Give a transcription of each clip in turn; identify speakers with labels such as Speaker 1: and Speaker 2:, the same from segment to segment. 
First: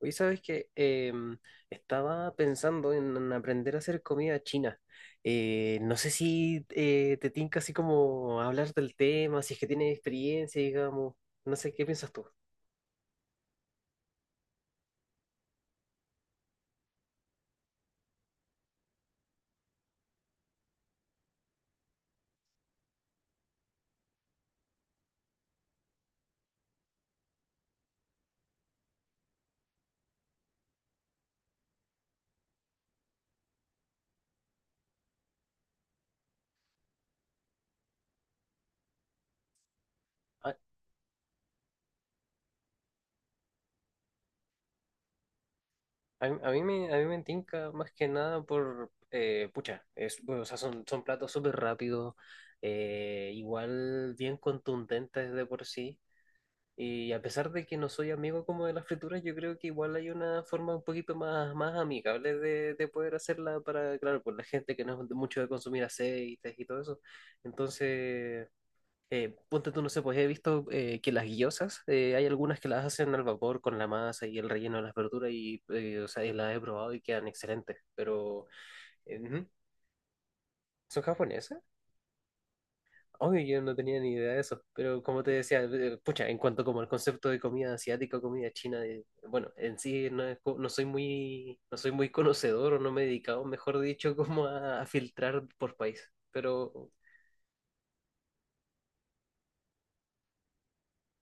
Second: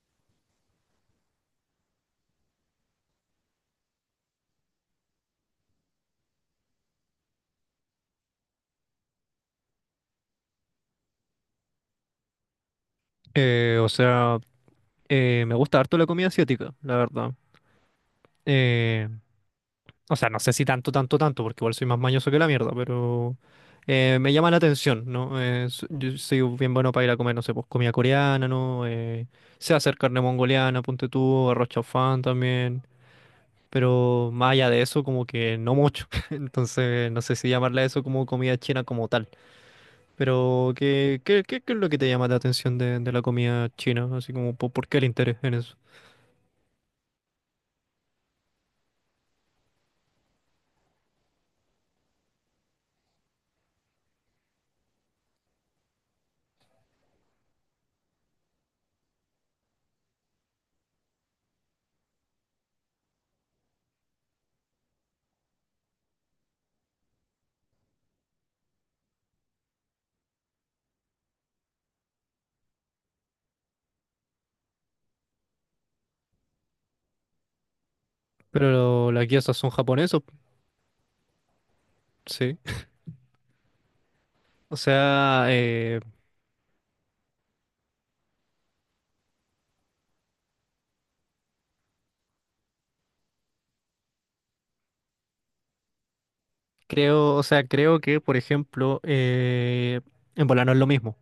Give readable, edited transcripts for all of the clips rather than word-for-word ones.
Speaker 1: Oye, ¿sabes qué? Estaba pensando en aprender a hacer comida china. No sé si te tinca así como hablar del tema, si es que tienes experiencia, digamos. No sé, ¿qué piensas tú?
Speaker 2: Eh, o sea, me gusta harto la comida asiática, la verdad. Eh, no sé si tanto, porque igual soy más mañoso que la mierda, pero me llama la atención, ¿no? Yo soy bien bueno para ir a comer, no sé, pues comida coreana, ¿no? Sé hacer carne mongoliana, ponte tú, arroz chaufán también, pero más allá de eso, como que no mucho. Entonces, no sé si llamarle a eso como comida china como tal.
Speaker 1: A,
Speaker 2: Pero, ¿qué es lo que te llama la atención de la comida china? Así como, ¿por qué el interés en eso?
Speaker 1: a mí me tinca más que nada por, pucha, es, bueno, o sea, son platos súper rápidos, igual bien contundentes de por sí. Y a pesar de que no soy amigo como de las frituras, yo creo que igual hay una forma un poquito más, más amigable de poder hacerla para, claro, por la gente que no es de mucho de consumir aceites y todo eso. Entonces, ponte tú, no sé, pues he visto que las guillosas, hay algunas que las hacen al vapor con la masa y el relleno de las verduras y, o sea, y las he probado y quedan excelentes, pero
Speaker 2: Pero las guías
Speaker 1: ujú.
Speaker 2: son japonesos,
Speaker 1: ¿Son japonesas?
Speaker 2: sí.
Speaker 1: Obvio, yo no tenía ni idea de eso,
Speaker 2: O
Speaker 1: pero como te
Speaker 2: sea,
Speaker 1: decía,
Speaker 2: eh,
Speaker 1: pucha, en cuanto como el concepto de comida asiática o comida china, bueno, en sí no, es co- no soy muy, no soy muy conocedor o no me he dedicado, mejor dicho, como a filtrar por país, pero
Speaker 2: creo, creo que, por ejemplo, en volar no es lo mismo,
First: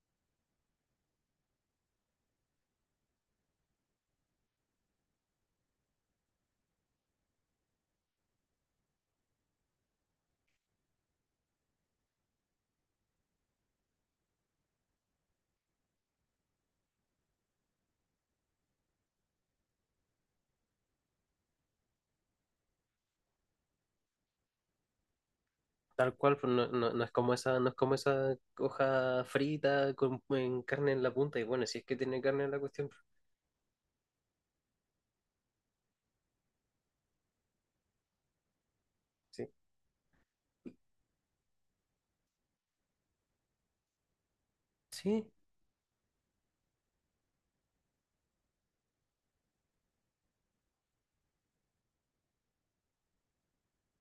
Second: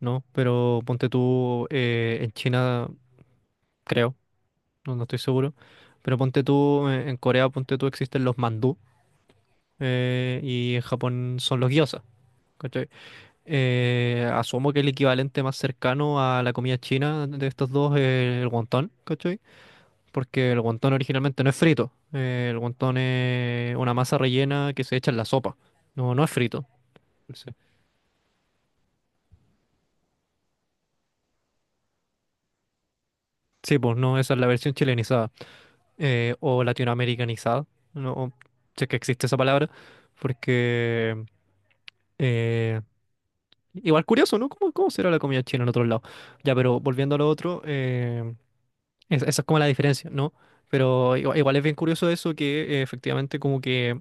Speaker 2: ¿no? Pero ponte tú en China, creo, no estoy seguro, pero ponte tú en Corea, ponte tú existen los mandú y en Japón son los gyozas. ¿Cachai? Asumo que el equivalente más cercano a la comida china de estos dos es el wonton, ¿cachai? Porque el guantón originalmente no es frito. El guantón es una masa rellena que se echa en la sopa.
Speaker 1: tal
Speaker 2: No, no es
Speaker 1: cual, pues,
Speaker 2: frito.
Speaker 1: no es como
Speaker 2: Sí,
Speaker 1: esa, no es como esa hoja frita con en carne en la punta, y bueno, si es que tiene carne en la cuestión, pues,
Speaker 2: sí, pues no, esa es la versión chilenizada o latinoamericanizada. No sé que existe esa
Speaker 1: sí.
Speaker 2: palabra, porque eh, igual curioso, ¿no? ¿Cómo será la
Speaker 1: Sí,
Speaker 2: comida china en otro lado? Ya, pero volviendo a lo otro, esa es como la diferencia, ¿no? Pero igual es bien curioso eso que efectivamente como que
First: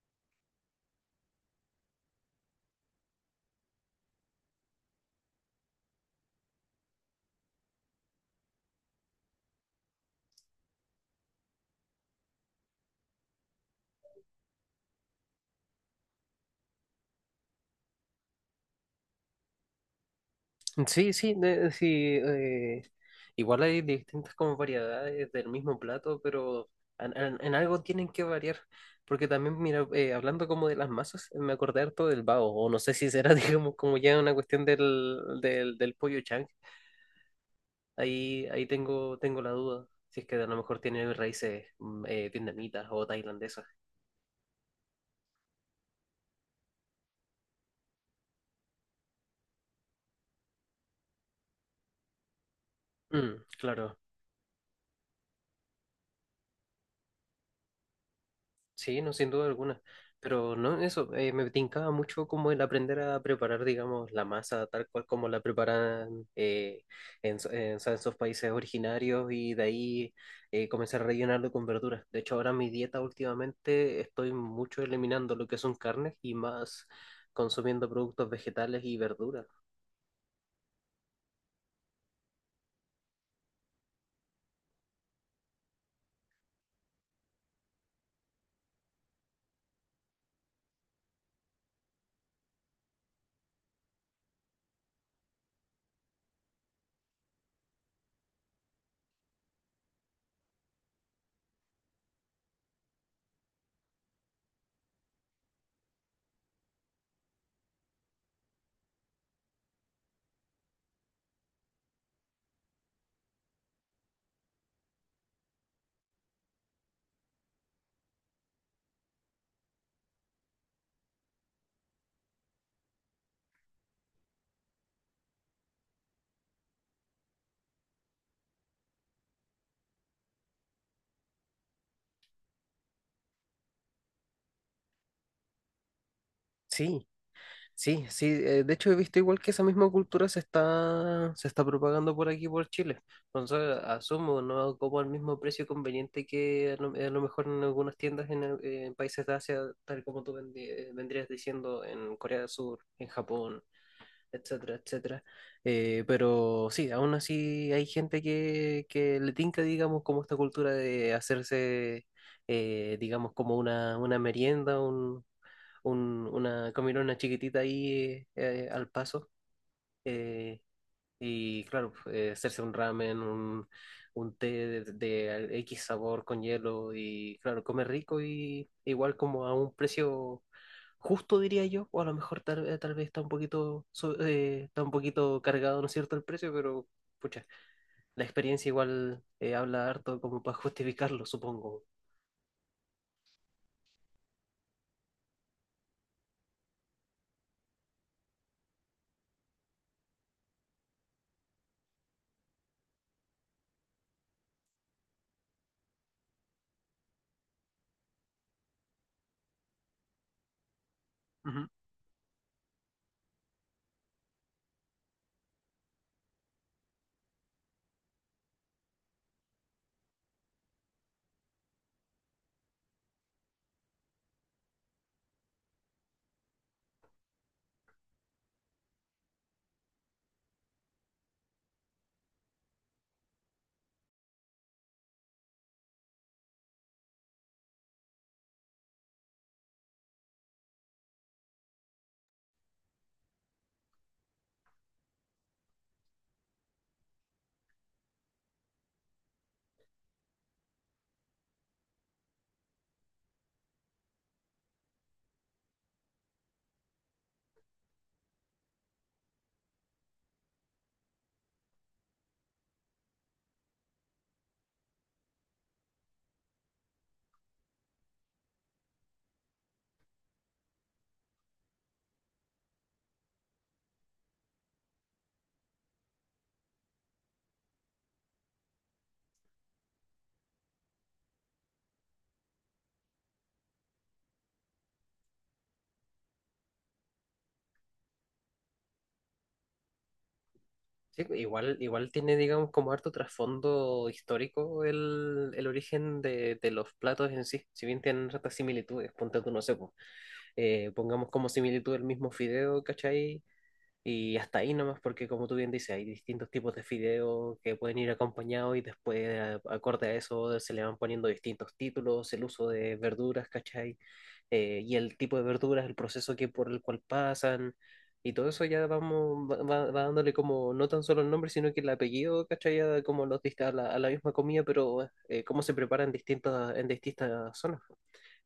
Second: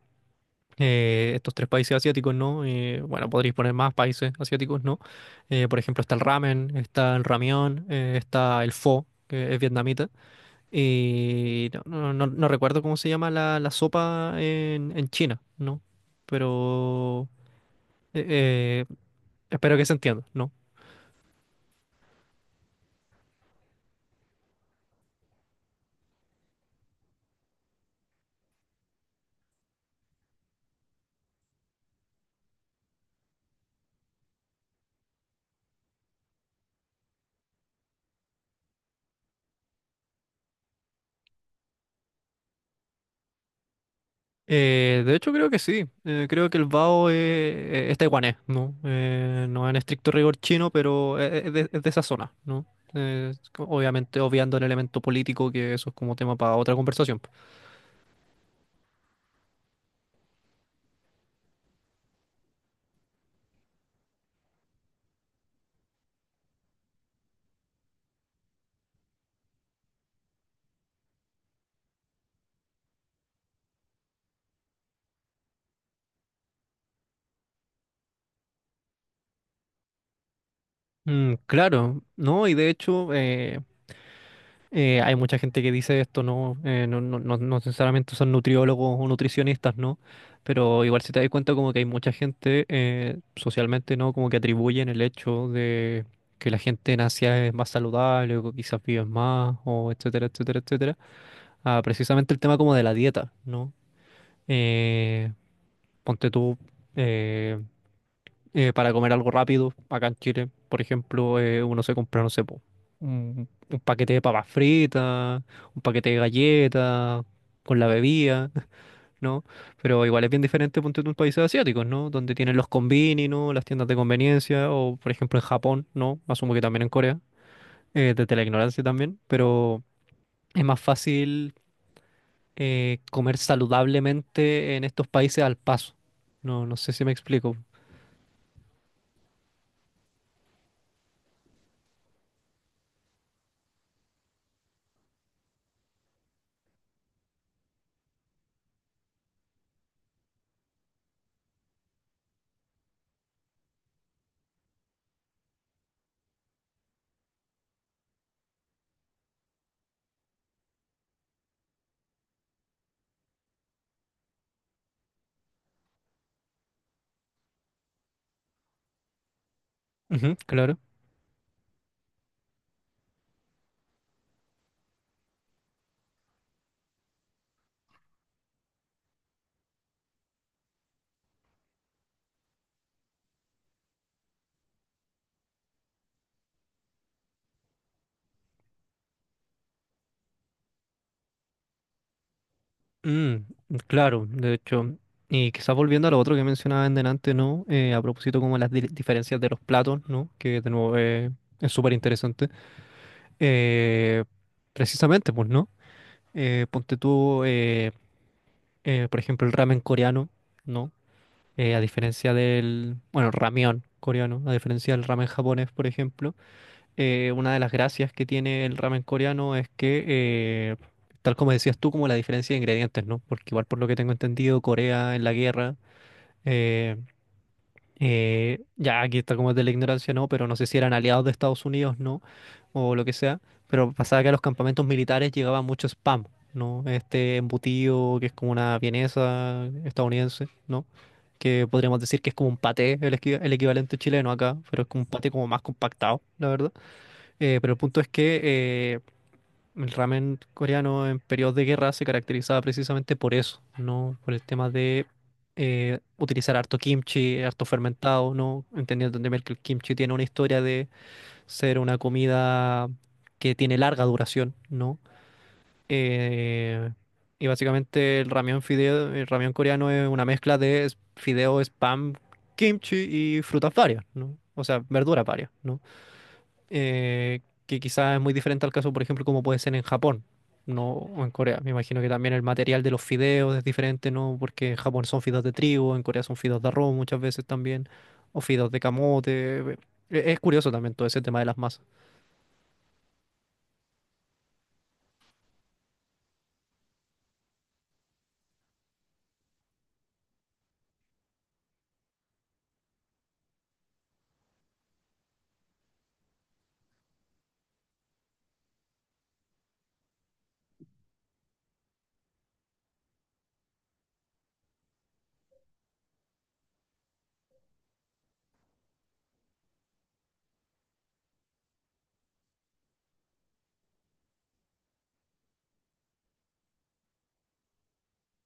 Speaker 2: estos tres países asiáticos, ¿no? Bueno, podríais poner más países asiáticos, ¿no? Por ejemplo, está el ramen, está el ramión, está el pho, que es vietnamita, y no, no recuerdo cómo se llama la sopa en China, ¿no? Pero eh, eh, espero que se entienda, ¿no?
Speaker 1: sí, sí, de- sí. eh, Igual hay distintas como variedades del mismo plato, pero en algo tienen que variar. Porque también, mira, hablando como de las masas, me acordé harto del bao, o no sé si será, digamos, como ya una cuestión del pollo chang. Ahí tengo, tengo la duda, si es que a lo mejor tiene raíces vietnamitas o tailandesas.
Speaker 2: De hecho, creo que sí. Creo que el bao es taiwanés, ¿no? No en estricto rigor chino, pero es de esa zona, ¿no?
Speaker 1: Mm, claro.
Speaker 2: Obviamente, obviando el elemento político, que eso es como tema para otra conversación.
Speaker 1: Sí, no, sin duda alguna. Pero no, eso, me tincaba mucho como el aprender a preparar, digamos, la masa tal cual como la preparan en, so- en, o sea, en esos países originarios y de ahí comenzar a rellenarlo con verduras. De hecho, ahora mi dieta últimamente estoy mucho eliminando lo que son carnes y más consumiendo productos vegetales y verduras.
Speaker 2: Mm, claro, ¿no? Y de hecho, hay mucha gente que dice esto, no, no necesariamente son nutriólogos o nutricionistas, ¿no? Pero igual si te das cuenta como que hay mucha gente socialmente, ¿no? Como que atribuyen el hecho de que la gente en Asia es más saludable o que quizás vive más o etcétera, etcétera, etcétera, a precisamente el tema como de la dieta, ¿no? Eh, ponte tú, eh, para comer algo rápido acá en Chile. Por ejemplo, uno se compra, no sé, po, un paquete de papas fritas, un paquete de galletas, con la bebida, ¿no? Pero igual es bien diferente, ponte tú, en países asiáticos, ¿no? Donde tienen los combini, ¿no? Las tiendas de conveniencia, o por ejemplo en Japón, ¿no? Asumo que también en Corea, desde la ignorancia también, pero es más fácil comer saludablemente en estos países al paso. No, no sé si
Speaker 1: Sí,
Speaker 2: me explico.
Speaker 1: sí, sí, de hecho he visto igual que esa misma cultura se está propagando por aquí, por Chile. Entonces, asumo, no como al mismo precio conveniente que a lo mejor en algunas tiendas en, el- en países de Asia, tal como tú vendi- vendrías diciendo en Corea del Sur, en Japón, etcétera, etcétera. Pero sí, aún así hay gente que le tinca, digamos, como esta cultura de hacerse, digamos, como una merienda, un- una comilona chiquitita ahí al paso.
Speaker 2: Ujú,
Speaker 1: eh,
Speaker 2: claro.
Speaker 1: y claro, hacerse un ramen, un té de al- X sabor con hielo y claro, comer rico y igual como a un precio justo, diría yo, o a lo mejor tal, tal vez está un poquito, so- está un poquito cargado, ¿no es cierto?, el precio, pero pucha, la experiencia igual habla harto como para justificarlo, supongo.
Speaker 2: Mm, claro, de hecho, y quizás volviendo a lo otro que mencionaba en delante, ¿no? A propósito como las diferencias de los platos, ¿no? Que de nuevo es súper interesante. Eh, precisamente, pues, ¿no? Ponte tú, por ejemplo, el ramen coreano, ¿no?
Speaker 1: Ujú.
Speaker 2: A diferencia del, bueno, ramión coreano, a diferencia del ramen japonés, por ejemplo una de las gracias que tiene el ramen coreano es que, tal como decías tú, como la diferencia de ingredientes, ¿no? Porque igual por lo que tengo entendido, Corea en la guerra, eh, ya aquí está como es de la ignorancia, ¿no? Pero no sé si eran aliados de Estados Unidos, ¿no? O lo que sea, pero pasaba que a los campamentos militares llegaba mucho spam, ¿no? Este embutido que es como una vienesa estadounidense, ¿no? Que podríamos decir que es como un paté, el, el equivalente chileno acá, pero es como un paté como más compactado, la verdad. Pero el punto es que el ramen coreano en periodos de guerra se caracterizaba precisamente por eso, ¿no? Por el tema de utilizar harto kimchi, harto fermentado, ¿no? Entendiendo también que el kimchi tiene una historia de ser una comida que tiene larga duración, ¿no? Eh, y básicamente el ramen fideo, el ramen coreano es una mezcla de fideo, spam, kimchi y frutas varias, ¿no? O sea, verduras varias, ¿no? Eh, que quizás es muy diferente al caso, por ejemplo, como puede ser en Japón, no o en Corea. Me imagino que también el material de los fideos es diferente, ¿no? Porque en Japón son fideos de trigo, en Corea son fideos de arroz muchas veces también, o fideos de camote. Es curioso también todo ese
Speaker 1: Sí, pues,
Speaker 2: tema de las
Speaker 1: igual,
Speaker 2: masas.
Speaker 1: igual tiene, digamos, como harto trasfondo histórico el origen de los platos en sí, si bien tienen ciertas similitudes, ponte tú, no sé, po, pongamos como similitud el mismo fideo, ¿cachai? Y hasta ahí nomás, porque como tú bien dices, hay distintos tipos de fideos que pueden ir acompañados y después, a- acorde a eso, se le van poniendo distintos títulos, el uso de verduras, ¿cachai? Y el tipo de verduras, el proceso que por el cual pasan, y todo eso ya vamos, va dándole como no tan solo el nombre, sino que el apellido, ¿cachai? Ya como los dist- a la misma comida, pero cómo se preparan en distintas zonas.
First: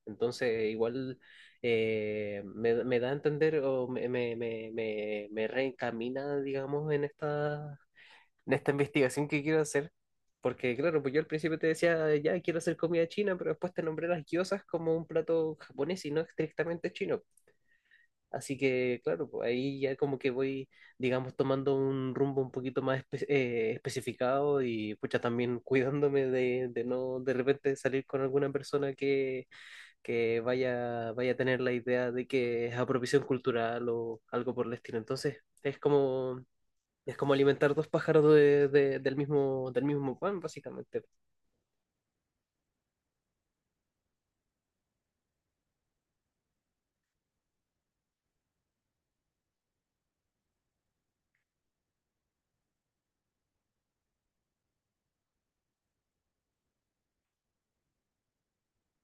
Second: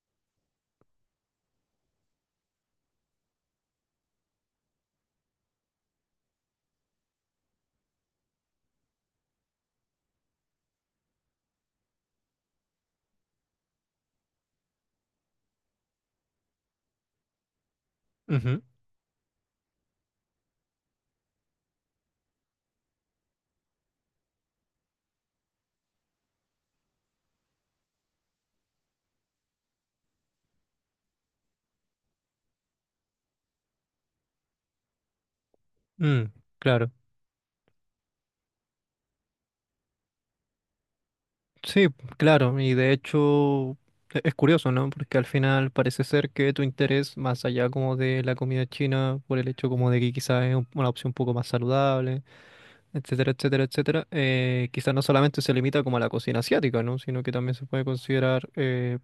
Speaker 1: Entonces, igual me da a entender o me reencamina, digamos, en esta investigación que quiero hacer. Porque, claro, pues yo al principio te decía, ya quiero hacer comida china, pero después te nombré las gyozas como un plato japonés y no estrictamente chino. Así
Speaker 2: Ujú,
Speaker 1: que, claro, pues ahí ya como que voy, digamos, tomando un rumbo un poquito más espe- especificado y, pucha, también cuidándome de no de repente salir con alguna persona que vaya, vaya a tener la idea de que es apropiación cultural o algo por el estilo. Entonces,
Speaker 2: mm, claro.
Speaker 1: es como alimentar dos pájaros del mismo, del mismo pan, básicamente.
Speaker 2: Sí, claro, y de hecho es curioso, ¿no? Porque al final parece ser que tu interés, más allá como de la comida china, por el hecho como de que quizás es una opción un poco más saludable, etcétera, etcétera, etcétera, quizás no solamente se limita como a la cocina asiática, ¿no? Sino que también se puede considerar eh,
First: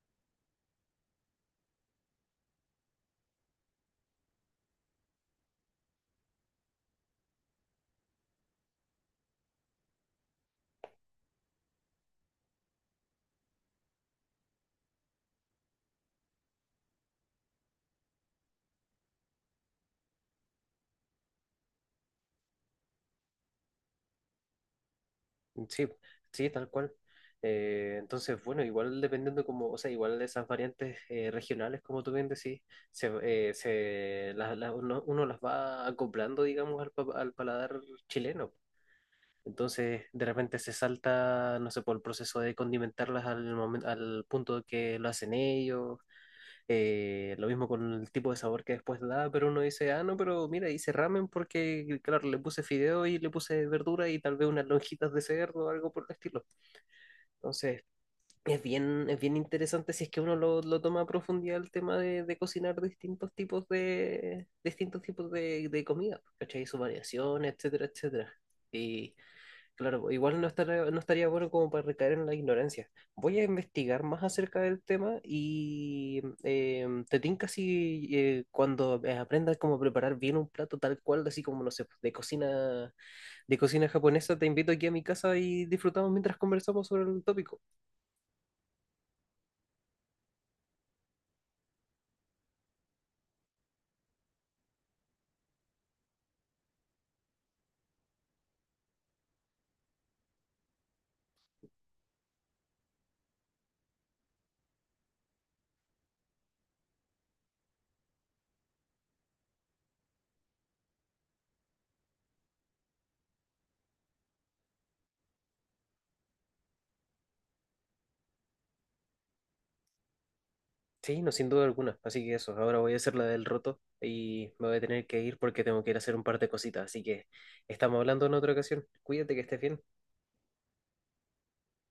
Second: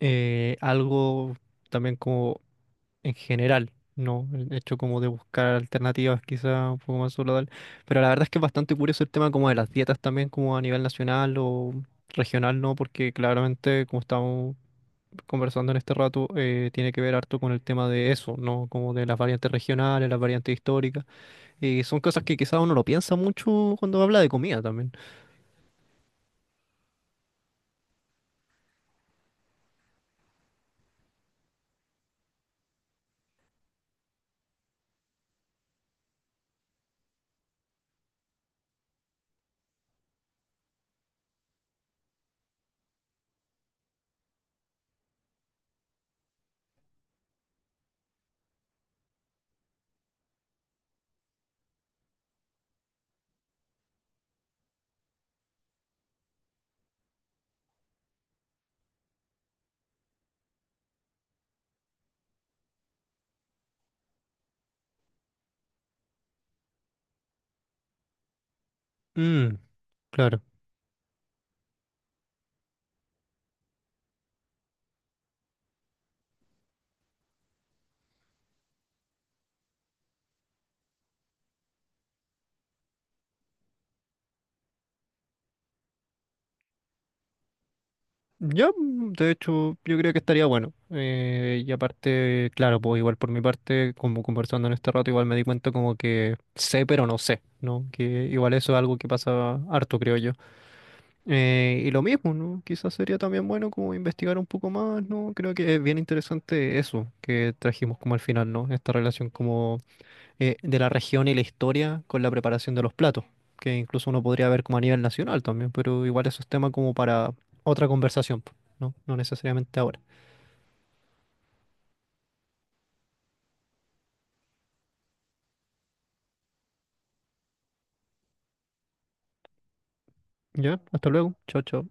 Speaker 2: eh, algo también como en general, ¿no? El hecho como de buscar alternativas quizás un poco más saludables. Pero la verdad es que es bastante curioso el tema como de las dietas también como a nivel nacional o regional, ¿no? Porque claramente como estamos conversando en este rato, tiene que ver harto con el tema de eso, ¿no? Como de las variantes regionales, las variantes históricas. Y son cosas que quizás uno lo piensa mucho cuando habla de comida también.
Speaker 1: Sí, sí, tal cual. Entonces, bueno, igual dependiendo como, o sea, igual de esas variantes regionales, como tú bien decís, se, se, las- uno, uno las va acoplando, digamos, al, pa- al paladar chileno. Entonces, de repente se salta, no sé, por el proceso de condimentarlas al momento, al punto que lo hacen ellos. Lo mismo con el tipo de sabor que después da, pero uno dice, ah, no, pero mira, hice ramen porque, claro, le puse fideo y le puse verdura y tal vez unas lonjitas de cerdo o algo por el estilo. Entonces, es bien interesante si es que uno lo toma a profundidad el tema de cocinar distintos tipos de, distintos tipos de comida, ¿cachai? Su variación, etcétera, etcétera. Y
Speaker 2: Mm,
Speaker 1: claro, igual
Speaker 2: claro.
Speaker 1: no estaría bueno como para recaer en la ignorancia. Voy a investigar más acerca del tema y te tinca si cuando aprendas cómo preparar bien un plato tal cual, así como, no sé, de cocina japonesa, te invito aquí a mi casa y disfrutamos mientras conversamos sobre el tópico.
Speaker 2: Ya, mm, de hecho, yo creo que estaría bueno. Y aparte, claro, pues igual por mi parte, como conversando en este rato, igual me di cuenta como que sé, pero no sé, ¿no? Que igual eso es algo que pasa harto, creo yo. Y lo mismo, ¿no? Quizás sería también bueno como investigar un poco más, ¿no? Creo que es bien interesante eso que trajimos como al final, ¿no? Esta relación como de la región y la historia con la preparación de los platos, que incluso uno podría ver como a nivel nacional también, pero igual eso es tema como para otra conversación, po, ¿no? No necesariamente ahora.
Speaker 1: Sí, no, sin duda alguna. Así que eso, ahora voy a hacer la del roto y me voy a tener que ir porque tengo que ir a hacer un par de cositas. Así que estamos hablando en otra ocasión. Cuídate que estés bien.
Speaker 2: Ya, hasta luego. Chao, chao.